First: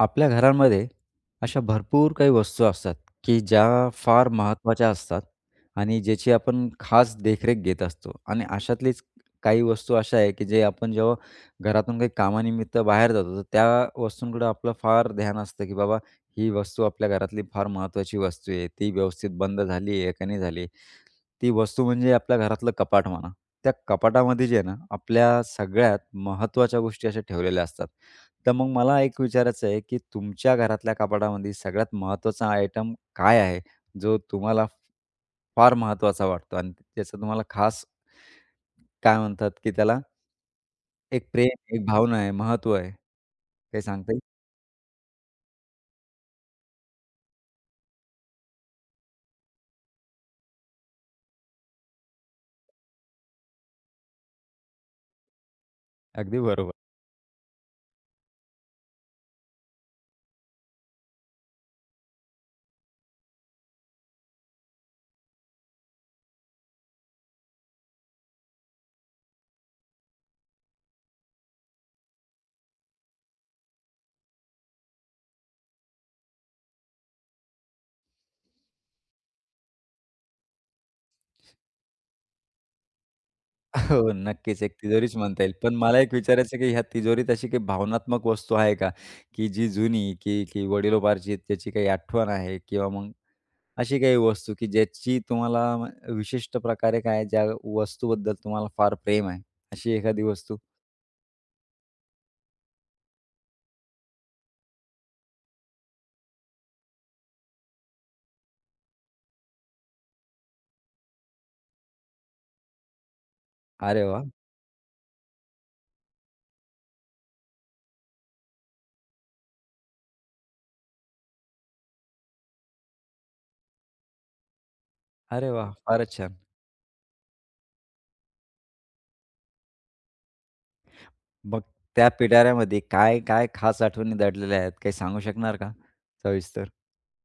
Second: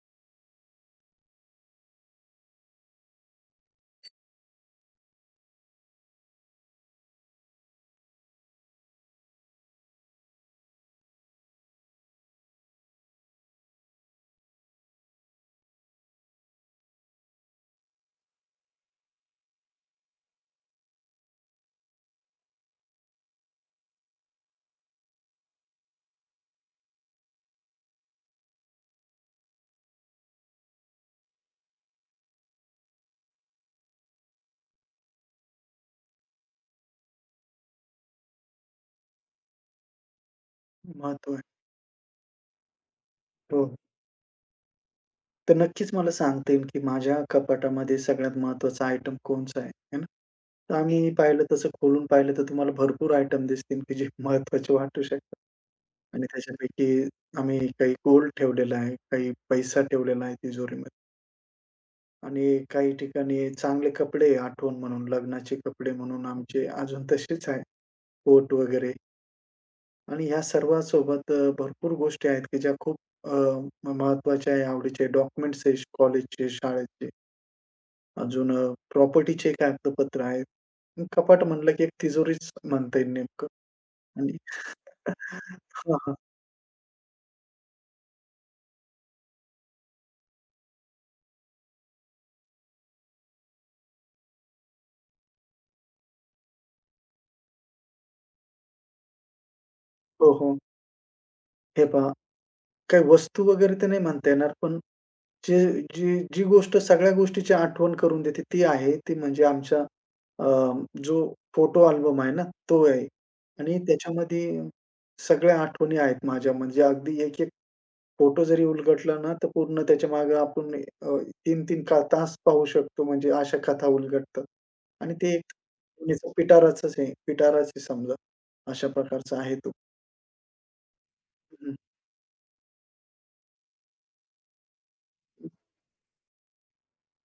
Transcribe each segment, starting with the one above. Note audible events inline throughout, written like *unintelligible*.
आपल्या घरांमध्ये अशा भरपूर काही वस्तू असतात, की ज्या फार महत्त्वाच्या असतात. आणि ज्याची आपण खास देखरेख घेत असतो. आणि अशातलीच काही वस्तू अशा आहे, की जे आपण जेव्हा घरातून काही कामानिमित्त बाहेर जातो, तर त्या वस्तूंककडं आपलं फार ध्यान असतं, की बाबा ही वस्तू आपल्या घरातली फार महत्त्वाची वस्तू आहे. ती व्यवस्थित बंद झाली आहे का, का नाही झाली आहे? ती वस्तू म्हणजे आपल्या घरातलं कपाट म्हणा. त्या कपाटामध्ये जे आहे ना आपल्या सगळ्यात महत्त्वाच्या गोष्टी अशा ठेवलेल्या असतात. तर मग मला एक विचारायचं आहे की तुमच्या घरातल्या कपाटामध्ये सगळ्यात महत्वाचा आयटम काय आहे जो तुम्हाला फ फार महत्वाचा वाटतो आणि त्याचा तुम्हाला खास काय म्हणतात की त्याला एक महत्त्व आहे. प्रेम, एक भावना आहे, महत्व आहे. हो, हो. काही सांगता येईल? तर नक्कीच मला सांगता येईल, की माझ्या कपाटामध्ये सगळ्यात महत्वाचं आयटम कोणतं आहे, है ना. तर आम्ही पाहिलं तसं खोलून पाहिलं तर तुम्हाला भरपूर आयटम दिसतील, की जे महत्वाचे वाटू शकतात. आणि अगदी बरोबर. त्याच्यापैकी आम्ही काही गोल्ड ठेवलेलं आहे, काही पैसा ठेवलेला आहे तिजोरीमध्ये. आणि काही ठिकाणी चांगले कपडे आठवण म्हणून लग्नाचे कपडे म्हणून आमचे अजून तसेच आहे. कोट वगैरे. आणि ह्या सर्वांसोबत अ, भरपूर गोष्टी आहेत की ज्या खूप अ, म महत्वाच्या आहे, आवडीचे आहे. डॉक्युमेंट्स आहे कॉलेजचे, शाळेचे. अजून अ, प्रॉपर्टीचे एक कागदोपत्र आहेत. कपाट म्हटलं की तिजोरीच म्हणता येईल नेमकं *chuckles* हो, आणि नक्कीच. एक तिजोरीच म्हणता येईल. *chuckles* पण हां, मला एक हां. विचारायचं की ह्या तिजोरीत अशी काही भावनात्मक वस्तू आहे का? की जी जुनी, की ती वडीलोपार्जित त्याची काही आठवण आहे किंवा मग अशी काही वस्तू की ज्याची तुम्हाला म विशिष्ट प्रकारे काय ज्या वस्तूबद्दल तुम्हाला फार प्रेम आहे अशी एखादी हो, हो. वस्तू? हे पहा. काही वस्तू वगैरे तर नाही म्हणता येणार. पण जे जी जी गोष्ट सगळ्या गोष्टीची आठवण करून देते ती आहे. ती म्हणजे आमच्या अ, जो फोटो अल्बम आहे ना तो आहे. आणि अरे वाह! त्याच्यामध्ये सगळ्या आठवणी आहेत माझ्या म्हणजे अगदी एक, एक फोटो जरी उलगडलं ना, तर पूर्ण त्याच्यामागे आपण अ, 3-3 तास पाहू शकतो म्हणजे अशा कथा उलगडतात. आणि ते एक अरे वाह! फारच कुणी जो छान. पिटाराचंच आहे, पिटाराच आहे समजा. अशा प्रकारचा आहे तो. हं, मग हं. त्या पिटाऱ्यामध्ये काय-काय खास आठवणी दडलेल्या आहेत? काही सांगू हं. शकणार का सविस्तर?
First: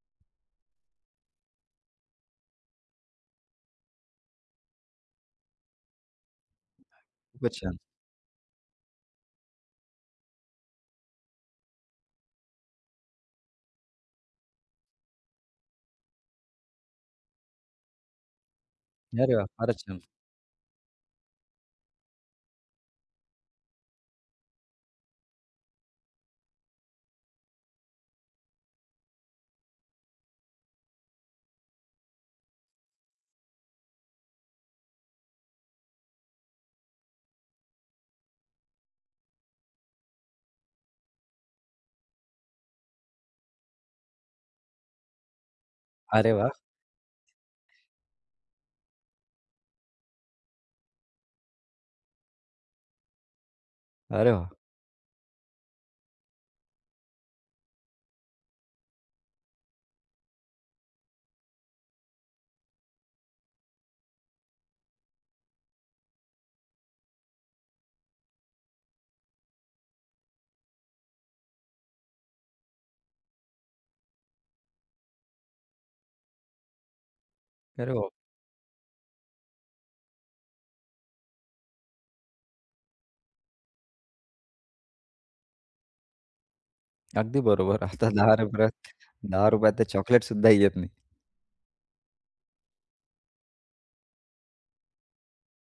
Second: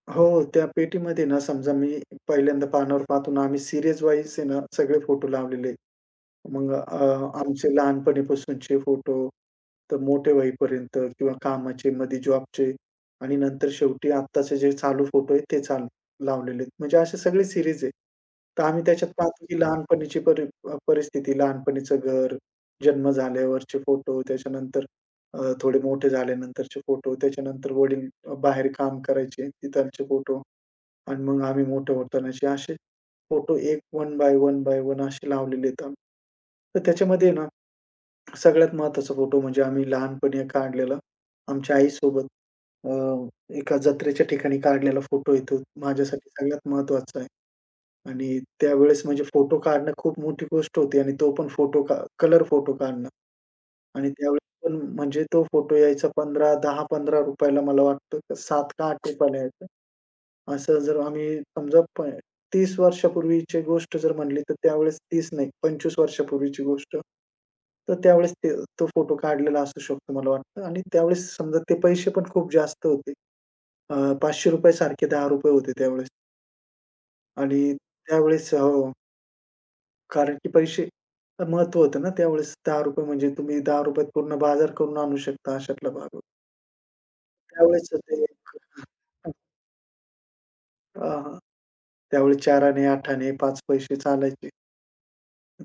हो. त्या पेटीमध्ये ना समजा मी पहिल्यांदा पानावर पाहतो ना, आम्ही सीरीजवाईज आहे ना, सगळे फोटो लावलेले आहेत. मग अ, खूपच आमचे छान. लहानपणीपासूनचे फोटो तर मोठ्या होईपर्यंत किंवा कामाचेमध्ये जॉबचे आणि नंतर शेवटी आत्ताचे जे चालू फोटो आहेत ते चालू लावलेले आहेत. म्हणजे असे सगळे सीरीज आहे. तर आम्ही त्याच्यात अरे पाहतो वाह! की फारच छान. लहानपणीची परी अ, परिस्थिती लहानपणीच घर, जन्म झाल्यावरचे फोटो त्याच्यानंतर अ, थोडे मोठे झाल्यानंतरचे फोटो, त्याच्यानंतर वडील बाहेर काम करायचे तिकडचे फोटो अन मग आम्ही मोठे होतानाचे असे फोटो एक one by one by one असे लावलेले आहेत आम्ही. तर त्याच्यामध्ये आहे ना, सगळ्यात महत्वाचा फोटो म्हणजे आम्ही लहानपणी एक काढलेला आमच्या आईसोबत. अ, एका जत्रेच्या ठिकाणी काढलेला फोटो आहे तो. माझ्यासाठी अरे वाह! सगळ्यात महत्वाचा आहे. आणि त्यावेळेस म्हणजे फोटो काढणं खूप मोठी गोष्ट होती आणि तो पण फोटो का कलर फोटो काढणं. आणि अरे वाह! त्यावेळेसपण म्हणजे तो फोटो यायचा 15 ₹10- ₹15 ला मला वाटतं 7 का ₹8 ला यायचं. असं जर आम्ही समजा प 30 वर्षापूर्वीची गोष्ट जर म्हटली तर त्यावेळेस 30 नाही 25 वर्षापूर्वीची गोष्ट, तर त्यावेळेस ते तो फोटो काढलेला असू शकतो मला वाटतं. आणि त्यावेळेस समजा ते पैसेपण खूप जास्त होते. अ, ₹500 सारखे ₹10 होते त्यावेळेस. आणि अरे बाप! त्यावेळेस हो. कारण की पैसे महत्त्व होतं ना त्यावेळेस. ₹10 म्हणजे तुम्ही ₹10 त पूर्ण बाजार करून आणू शकता, अशातला भाग होता. अगदी बरोबर, त्यावेळेस आता ते दहा एक, रुपये त हं. ₹10 त तर चॉकलेटसुद्धा येत नाही. अ, हां. त्यावेळी चाराने, आठाने, 5 पैसे चालायचे.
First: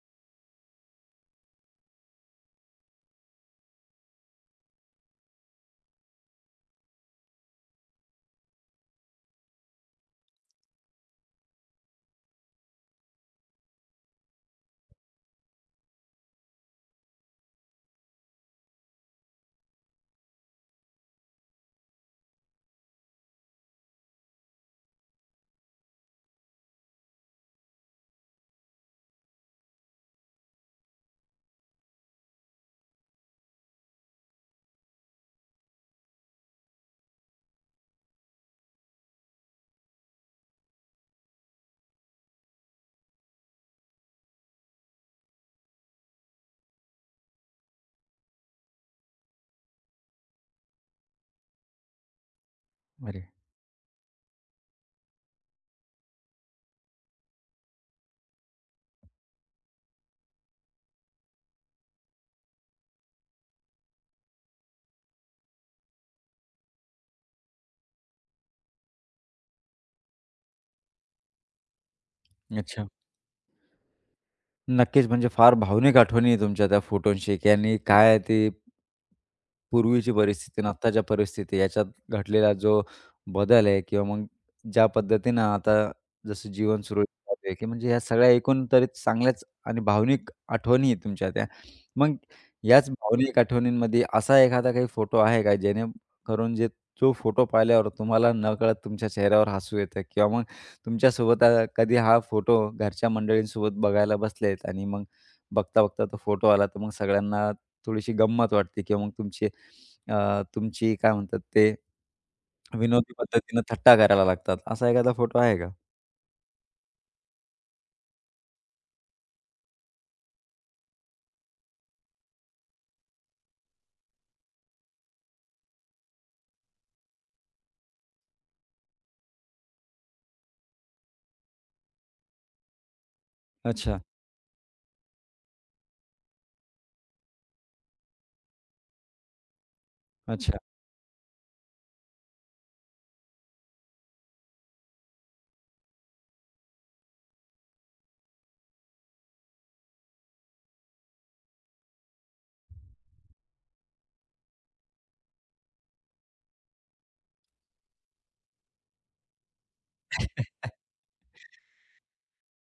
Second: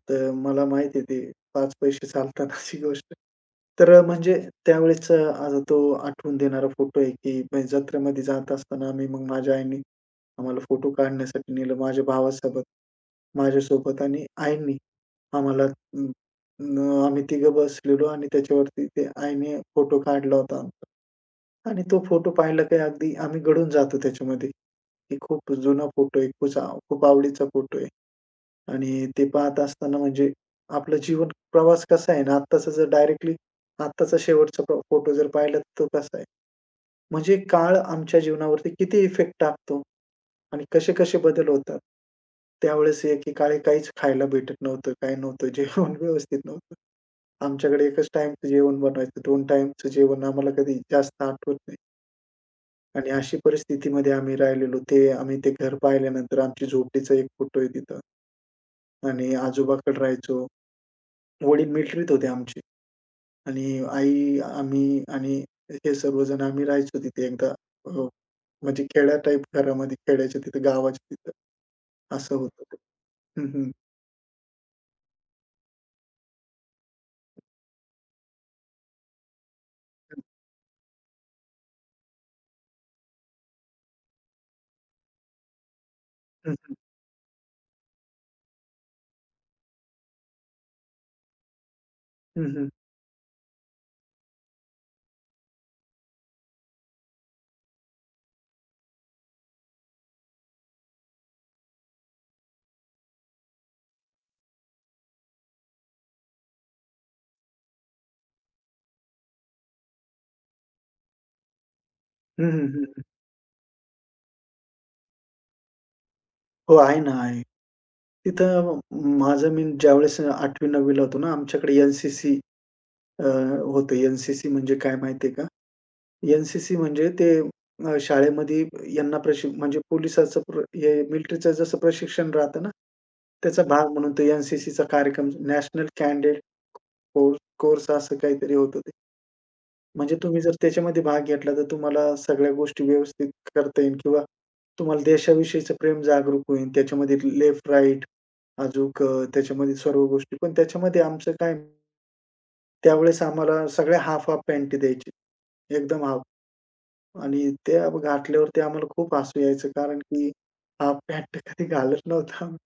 तर मला माहिती आहे ते 5 पैसे चालतानाची गोष्ट. तर अ, म्हणजे त्यावेळेसचं अ, तो आठवून देणारा फोटो आहे, की म्हणजे जत्रेमध्ये जात असताना आम्ही मग माझ्या आईनी, आम्हाला फोटो काढण्यासाठी नेलं. माझ्या भावासोबत, माझ्यासोबत आणि आईनी आम्हाला अं, न आम्ही तिघं बसलेलो आणि त्याच्यावरती ते आईने फोटो काढला होता आमचा. आणि तो फोटो पाहिला, की अगदी आम्ही गडून जातो त्याच्यामध्ये. एक खूप जुना फोटो आहे, *unintelligible* खूप आवडीचा फोटो आहे आणि ते पाहत असताना म्हणजे आपला जीवन प्रवास कसा आहे ना आत्ताचा जर डायरेक्टली आत्ताचा शेवटचा फो फोटो जर पाहिला, तर तो कसा आहे, म्हणजे काळ आमच्या जीवनावरती किती इफेक्ट टाकतो आणि कसे-कसे बदल होतात. त्यावेळेस एकीकाळी काहीच खायला भेटत नव्हतं, काही नव्हतं जेवण व्यवस्थित नव्हतं. आमच्याकडे एकच टाईमचं जेवण बनवायचं, 2 टाईमचं जेवण आम्हाला कधी जास्त आठवत नाही. आणि अरे. अशी परिस्थितीमध्ये आम्ही राहिलेलो. ते आम्ही ते घर पाहिल्यानंतर, आमच्या झोपडीचा एक फोटो आहे तिथं. आणि आजोबांकडे राहायचो. वडील मिलक्ट्रीत होते आमचे. आणि आई, आम्ही आणि हे सर्वजण आम्ही राहायचो तिथे एकदा. हो. म्हणजे खेड्या टाइप घरामध्ये, खेड्याच्या तिथे, गावाच्या तिथं. असं होतं ते. अच्छा. हं, हं. नक्कीच. म्हणजे फार भावनिक आठवणी आहे तुमच्या त्या फोटोशी की यांनी काय आहे ते पूर्वीची परिस्थिती आणि आत्ताच्या परिस्थिती याच्यात घडलेला जो बदल आहे किंवा मग ज्या पद्धतीनं आता जसं हं, हं. जीवन सुरळीत चालू आहे, की म्हणजे ह्या सगळ्या एकूण तरी चांगल्याच आणि भावनिक आठवणी आहेत तुमच्या त्या. मग हं, हं. याच भावनिक आठवणींमध्ये असा एखादा काही फोटो आहे का जेणेकरून जे जो फोटो पाहिल्यावर तुम्हाला नकळत तुमच्या चेहऱ्यावर हसू येतं किंवा तुमच्यासोबत अ, कधी हा फोटो घरच्या मंडळींसोबत बघायला बसलेत आणि मग बघता-बघता तो फोटो आला, तर मग सगळ्यांना थोडीशी गंमत वाटते किंवा मग तुमचे अ, तुमची काय म्हणतात ते? हं, हं, हं, हं. विनोदी पद्धतीने थट्टा करायला लागतात, असा एखादा फोटो आहे का? हो, आहे ना आहे. तिथं अ, माझं मी ज्यावेळेस 8वी-9वी ला होतो ना. आमच्याकडे एन-सी-सी, अ, होतं एन-सी-सी म्हणजे काय माहिती आहे का? एन-सी-सी म्हणजे ते अ, शाळेमध्ये यांना प्रशि म्हणजे पोलिसाचं प्र हे मिलिटरीचं जसं प्रशिक्षण राहतं ना, त्याचा भाग अच्छा. म्हणून तो एन-सी-सीचा कार्यक्रम नॅशनल कँडिडेट कोर कोर्स असं काहीतरी होतं ते. म्हणजे तुम्ही जर अच्छा. त्याच्यामध्ये भाग घेतला, तर तुम्हाला सगळ्या गोष्टी व्यवस्थित करता येईल किंवा तुम्हाला देशाविषयीचं प्रेम जागरूक होईल. त्याच्यामध्ये लेफ्ट राइट अजून त्याच्यामध्ये सर्व गोष्टी पण त्याच्यामध्ये आमचं काय त्यावेळेस आम्हाला सगळ्या हाफ-हाफ पँटी द्यायची. एकदम हाफ. आणि ते घातल्यावरती आम्हाला खूप हसू यायचं. कारण की हाफ पँट कधी *chuckles* घालत नव्हतो आम्ही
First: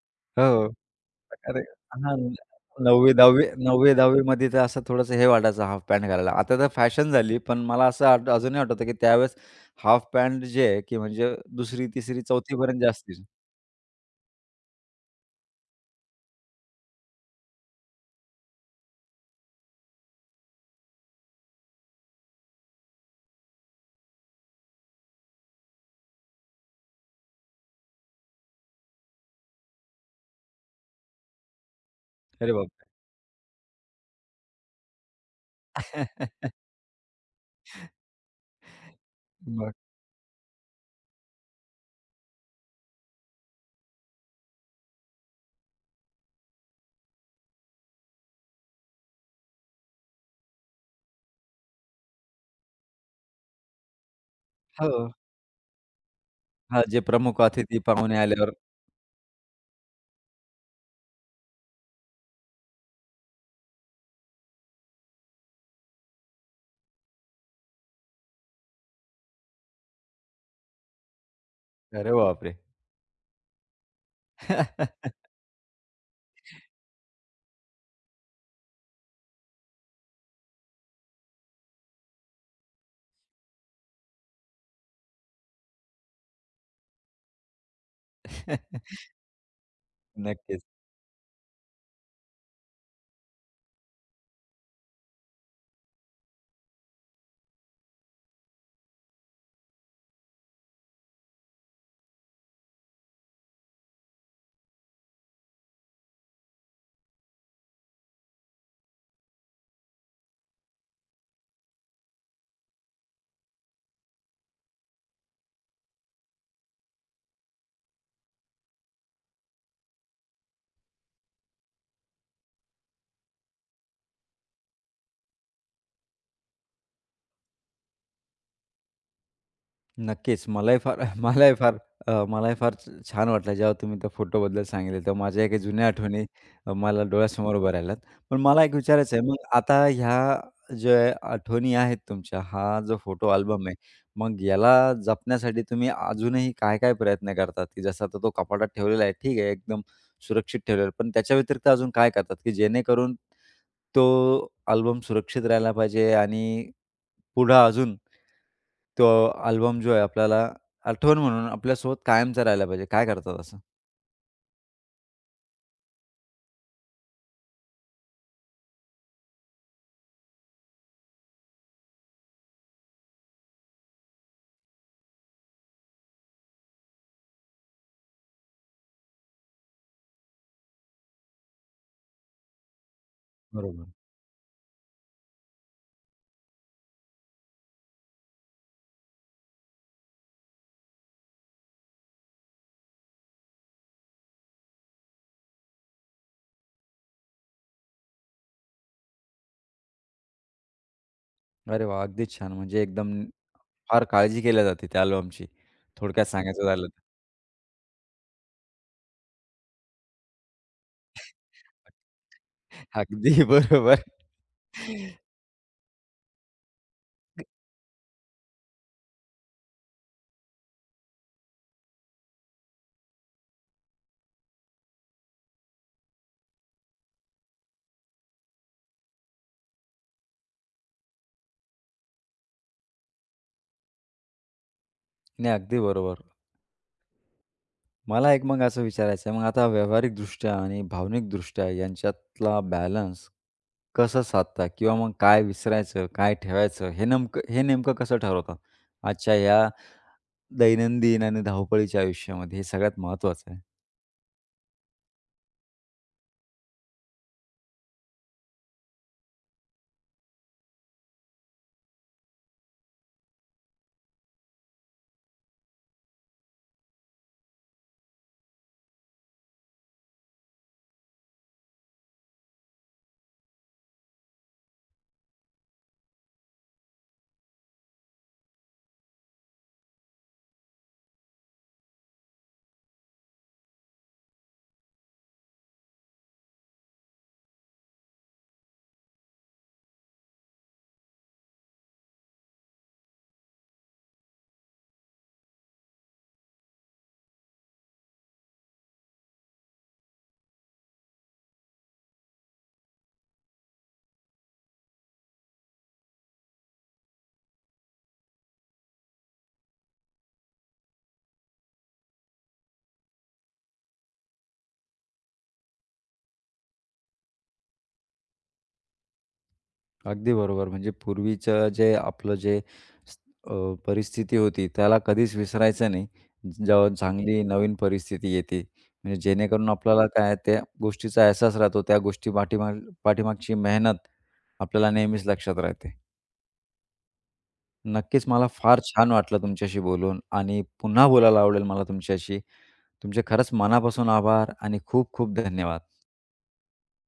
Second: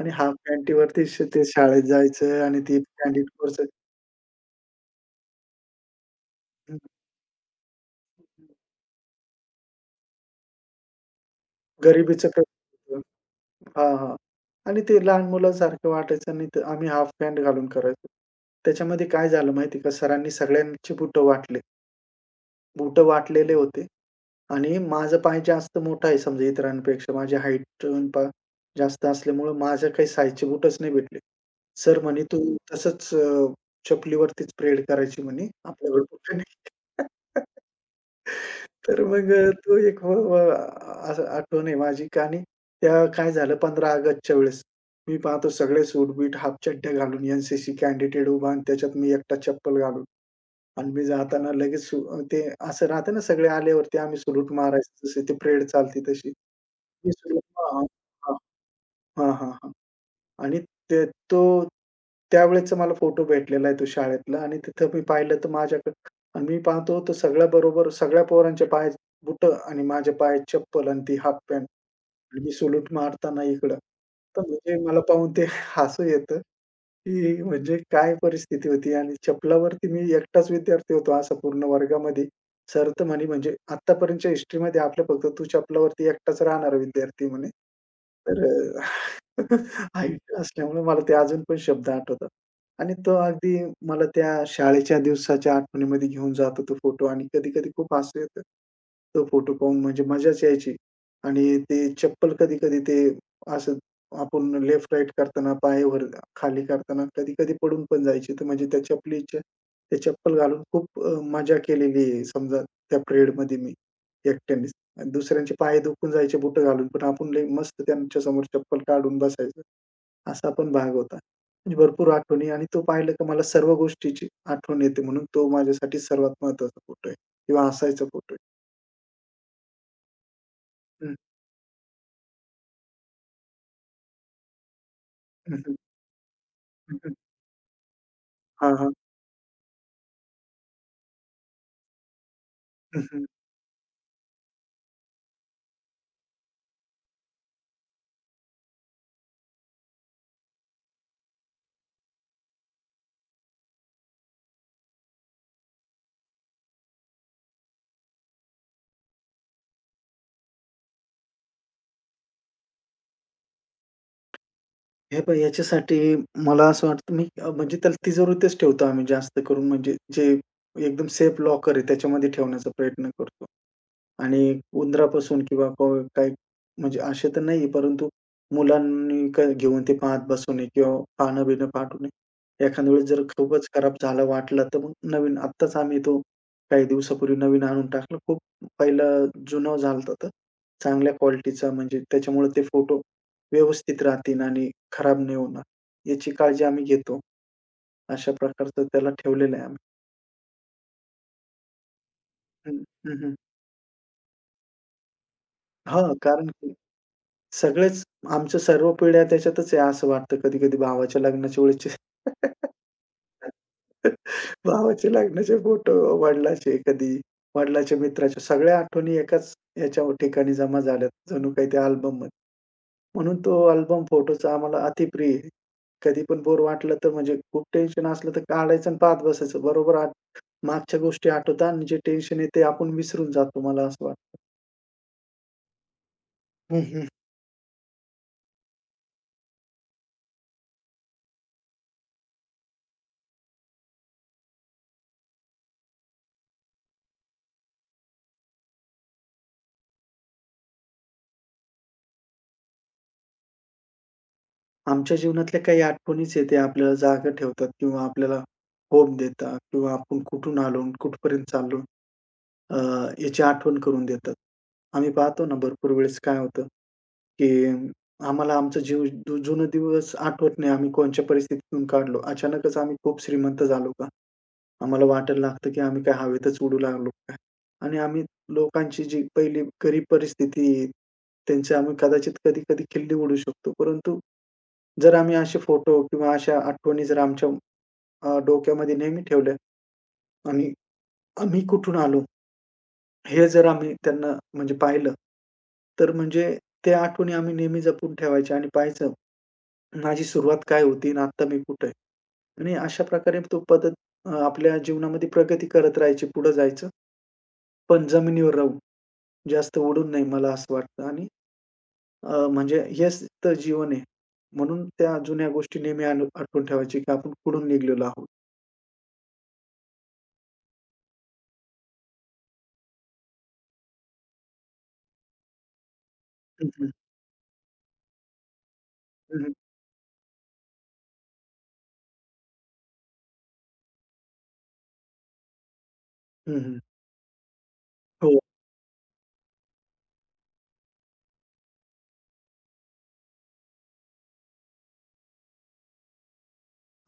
आणि हाफ हो. अ पँटीवरती ते अरे! शाळेत हां, जायचं आणि ते 9वी-10वी पँटवर शर्ट. 9वी-10वी मध्ये तर असं थोडंसं हे वाटायचं हाफ पॅन्ट घालायला आता तर हं, हं. फॅशन झाली. पण मला हं, असं हं. अजूनही आठवतं की त्यावेळेस हाफ पॅन्ट जे आहे की म्हणजे दुसरी तिसरी गरीबीचं तर चौथी पर्यंतचे *unintelligible* असतील. हां, हां. आणि ते लहान मुलासारखं वाटायचं आणि ते आम्ही हाफ पँट घालून करायचो. त्याच्यामध्ये काय झालं माहिती का सरांनी सगळ्यांची बुटं वाटले. बूटं वाटलेले होते आणि माझं पाय जास्त मोठं आहे समजा इतरांपेक्षा माझी हाईट पण पहा. जास्त असल्यामुळं माझ्या काही साइजचे बूटच नाही भेटले. सर म्हणे, "तू अरे बापरे! तसंच अ, चपलीवरतीचं परेड करायची म्हणे आपल्याकडे बुटं *chuckles* नाहीत." *laughs* तर मग अ, मग? तो एक हो अ, असं आठवण आहे माझी. आणि तेव्हा काय झालं 15 ऑगस्टच्या वेळेस मी पाहतो सगळे सूट-बीट हाफ चड्ड्या घालून एन-सी-सी कॅंडिडेट उभा आणि त्याच्यात मी एकटा चप्पल घालून. आणि मी जाताना लगेच ते असं राहतं ना, सगळे आल्यावरती आम्ही सॅलुट मारायचं हो. जशी ती परेड चालते तशी. हां. जे प्रमुख *unintelligible* अतिथी हां. पाहुणे आल्यावर. हां, हां. आणि ते तो त्यावेळेचा मला फोटो भेटलेला आहे, तो शाळेतला आणि तिथं मी पाहिलं तर माझ्याकडं आणि मी पाहतो तो सगळ्याबरोबर सगळ्या पोरांच्या पायात बुटं आणि माझ्या पायात चप्पल आणि ती हाफ पॅन्ट अरे आणि मी बापरे! सॅलुट मारताना इकडं. तर म्हणजे मला *chuckles* पाहून ते हसू येतं की म्हणजे काय परिस्थिती होती आणि चपलावरती मी एकटाच विद्यार्थी होतो असं पूर्ण वर्गामध्ये. सर तर म्हणे म्हणजे "आत्तापर्यंतच्या हिस्ट्रीमध्ये आपलं फक्त तू चपलावरती एकटाच राहणारा विद्यार्थी," आहे म्हणे. तर अ, *chuckles* *chuckles* हाईट नक्कीच. असल्यामुळे मला ते अजून पण शब्द आठवतात. आणि तो अगदी मला त्या शाळेच्या दिवसाच्या आठवणीमध्ये घेऊन जातो तो फोटो आणि कधी-कधी खूप हसू येतं. तो फोटो पाहून म्हणजे मजाच यायची. आणि ते चप्पल कधी-कधी ते असं आपण लेफ्ट-राइट करतांना, पाय वर-खाली करतांना, कधी-कधी पडून पण जायची, तर म्हणजे त्या चपलीच्या ते चप्पल घालून खूप अ, मजा केलेली आहे, समजा त्या परेडमध्ये मी एकट्यानेच. आणि दुसऱ्यांचे पाय दुखून जायचे बुट घालून. पण आपण लई मस्त त्यांच्या समोर चप्पल काढून बसायचं. असा पण भाग होता. म्हणजे भरपूर आठवणी आणि तो पाहिलं की मला सर्व गोष्टीची आठवण येते म्हणून तो माझ्यासाठी सर्वात महत्वाचा फोटो आहे. किंवा हसायचा फोटो आहे. नक्कीच, मलाही फार हं. *chuckles* अ, मलाही फार अ, मलाही फार छा छान वाटलं. जेव्हा तुम्ही त्या फोटोबद्दल सांगितले तेव्हा. माझ्या हं, काही हं. जुन्या आठवणी हं, मला हं. डोळ्यासमोर उभ्या राहिल्यात. पण मला एक हां, हां. विचारायचं आहे, मग आता ह्या अ, ज्या आठवणी आहेत, तुमच्या हा जो हं, हं. फोटो अल्बम आहे. मग याला जपण्यासाठी तुम्ही अजूनही काय-काय प्रयत्न करतात? की जसं आता तो कपाटात ठेवलेला आहे, ठीक आहे. एकदम सुरक्षित ठेवलेला आहे. पण त्याच्या व्यतिरिक्त अजून काय करतात? की जेणेकरून तो अल्बम सुरक्षित राहिला पाहिजे, आणि पुढं अजून तो अल्बम जो आहे, आपल्याला आठवण म्हणून आपल्यासोबत कायमचा राहायला पाहिजे. काय करतात असं? हे पहा ह्याच्यासाठी मला असं वाटतं, मी अ, म्हणजे त्याला तिजोरीतच ठेवतो आम्ही जास्त करून. म्हणजे जे एकदम सेफ लॉकर आहे त्याच्यामध्ये ठेवण्याचा प्रयत्न करतो. आणि उंदरापासून किंवा काही म्हणजे असे तर नाही आहे, परंतु मुलांनी काय घेऊन ते पाहत बसू नये किंवा पानं-बीनं फाटू नये. एखाद्या वेळेस जर खूपच बरोबर. खराब झालं वाटलं, तर मग नवीन आत्ताच आम्ही तो काही दिवसापूर्वी नवीन आणून टाकलं. खूप पाहिलं जुनं झालं होतं तर. चांगल्या क्वालिटीचा म्हणजे त्याच्यामुळे ते फोटो व्यवस्थित राहतील, आणि खराब नाही होणार याची काळजी आम्ही घेतो. अशा प्रकारचं त्याला ठेवलेलं आहे आम्ही. अरे वाह. अगदीच छान. हं, म्हणजे एकदम हं, हं. फार काळजी केली जाते त्या अल्बमची. हां. थोडक्यात कारण सांगायचं की झालं तर. सगळेच आमच्या सर्व पिढ्या त्याच्यातच आहे असं वाटतं कधी-कधी भावाच्या लग्नाच्या *laughs* वेळेसचे अगदी *laughs* बरोबर. भावाचे लग्नाचे फोटो वडिलांचे कधी, *unintelligible* वडिलांच्या मित्राच्या सगळ्या आठवणी एकाच ह्याच्या ठिकाणी जमा झाल्यात, जणू काही त्या अल्बममध्ये. म्हणून तो अल्बम फोटोचा आम्हाला अतिप्रिय आहे. कधीपण बोर वाटलं तर म्हणजे, खूप टेन्शन असलं तर काढायचं आणि पाहत बसायचं. बरोबर आठ मागच्या गोष्टी आठवतात आणि जे टेन्शन आहे ते आपण विसरून जातो, मला असं वाटतं. नाही, अगदी बरोबर. हं, हं. मला एक मग असं विचारायचं आहे. मग आता व्यावहारिक दृष्ट्या आणि भावनिक दृष्ट्या यांच्यातला बॅलन्स कसं साधता? किंवा मग काय विसरायचं, काय ठेवायचं, हे नेमकं हे नेमकं कसं ठरवतात? आजच्या या, दैनंदिन आणि धावपळीच्या आयुष्यामध्ये हे सगळ्यात महत्वाचं आहे. आमच्या जीवनातल्या काही आठवणीच आहेत, ते आपल्याला जागं ठेवतात किंवा आपल्याला होप देतात किंवा आपण कुठून आलो कुठपर्यंत चाललो अ, याची आठवण करून देतात. आम्ही पाहतो ना भरपूर वेळेस काय होतं, की आम्हाला आमचं जीव जुनं दिवस आठवत नाही आम्ही कोणत्या परिस्थितीतून काढलो. अचानकच आम्ही खूप श्रीमंत झालो का. आम्हाला वाटायला लागतं की आम्ही काय हवेतच उडू लागलो की काय. आणि आम्ही लोकांची जी पहिली गरीब परिस्थिती आहे. त्यांची आम्ही कदाचित कधी-कधी खिल्ली उडवू शकतो. परंतु, जर आम्ही असे फोटो किंवा अशा आठवणी जर आमच्या अ, डोक्यामध्ये नेहमी ठेवल्या. आणि आम्ही कुठून आलो? हे जर आम्ही त्यांना म्हणजे पाहिलं, तर म्हणजे त्या आठवणी आम्ही नेहमी जपून ठेवायच्या आणि पहायचं, माझी सुरुवात काय होती आणि आत्ता मी कुठे आहे. आणि अशा प्रकारे तो पद्धत अ, आपल्या जीवनामध्ये प्रगती करत राहायची पुढं जायचं. पण जमिनीवर राहून, जास्त उडून नाही मला असं वाटतं. आणि अ, म्हणजे हेच तर जीवन आहे. म्हणून त्या जुन्या गोष्टी नेहमी आम्ही आठवून ठेवायची, की आपण कुठून निघालेलो आहोत. अगदी बरोबर. म्हणजे पूर्वीचं जे आपलं जे स अ, परिस्थिती होती त्याला कधीच विसरायचं नाही. हं, जेव्हा हं. चांगली नवीन परिस्थिती येते म्हणजे हं, हं. जेणेकरून आपल्याला काय आहे त्या गोष्टीचा अहसास राहतो त्या गोष्टी पाठीमाग पाठीमागची मेहनत आपल्याला नेहमीच लक्षात राहते. हं, हं. नक्कीच. हो. मला फार छान वाटलं तुमच्याशी बोलून आणि पुन्हा बोलायला आवडेल मला तुमच्याशी. तुमचे खरंच मनापासून आभार आणि खूप खूप धन्यवाद.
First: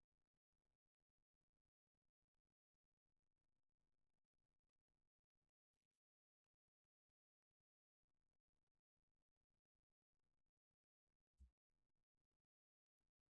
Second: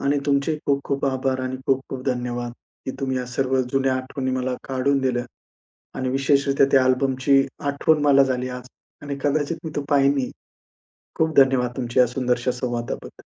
आणि तुमचे खूप खूप आभार आणि खूप खूप धन्यवाद, की तुम्ही या सर्व जुन्या आठवणी मला काढून दिल्यां. आणि विशेषरीत्या त्या अल्बमची आठवण मला झाली आज आणि कदाचित मी तो पाहीनही. खूप धन्यवाद तुमच्या या सुंदरशा संवादाबद्दल.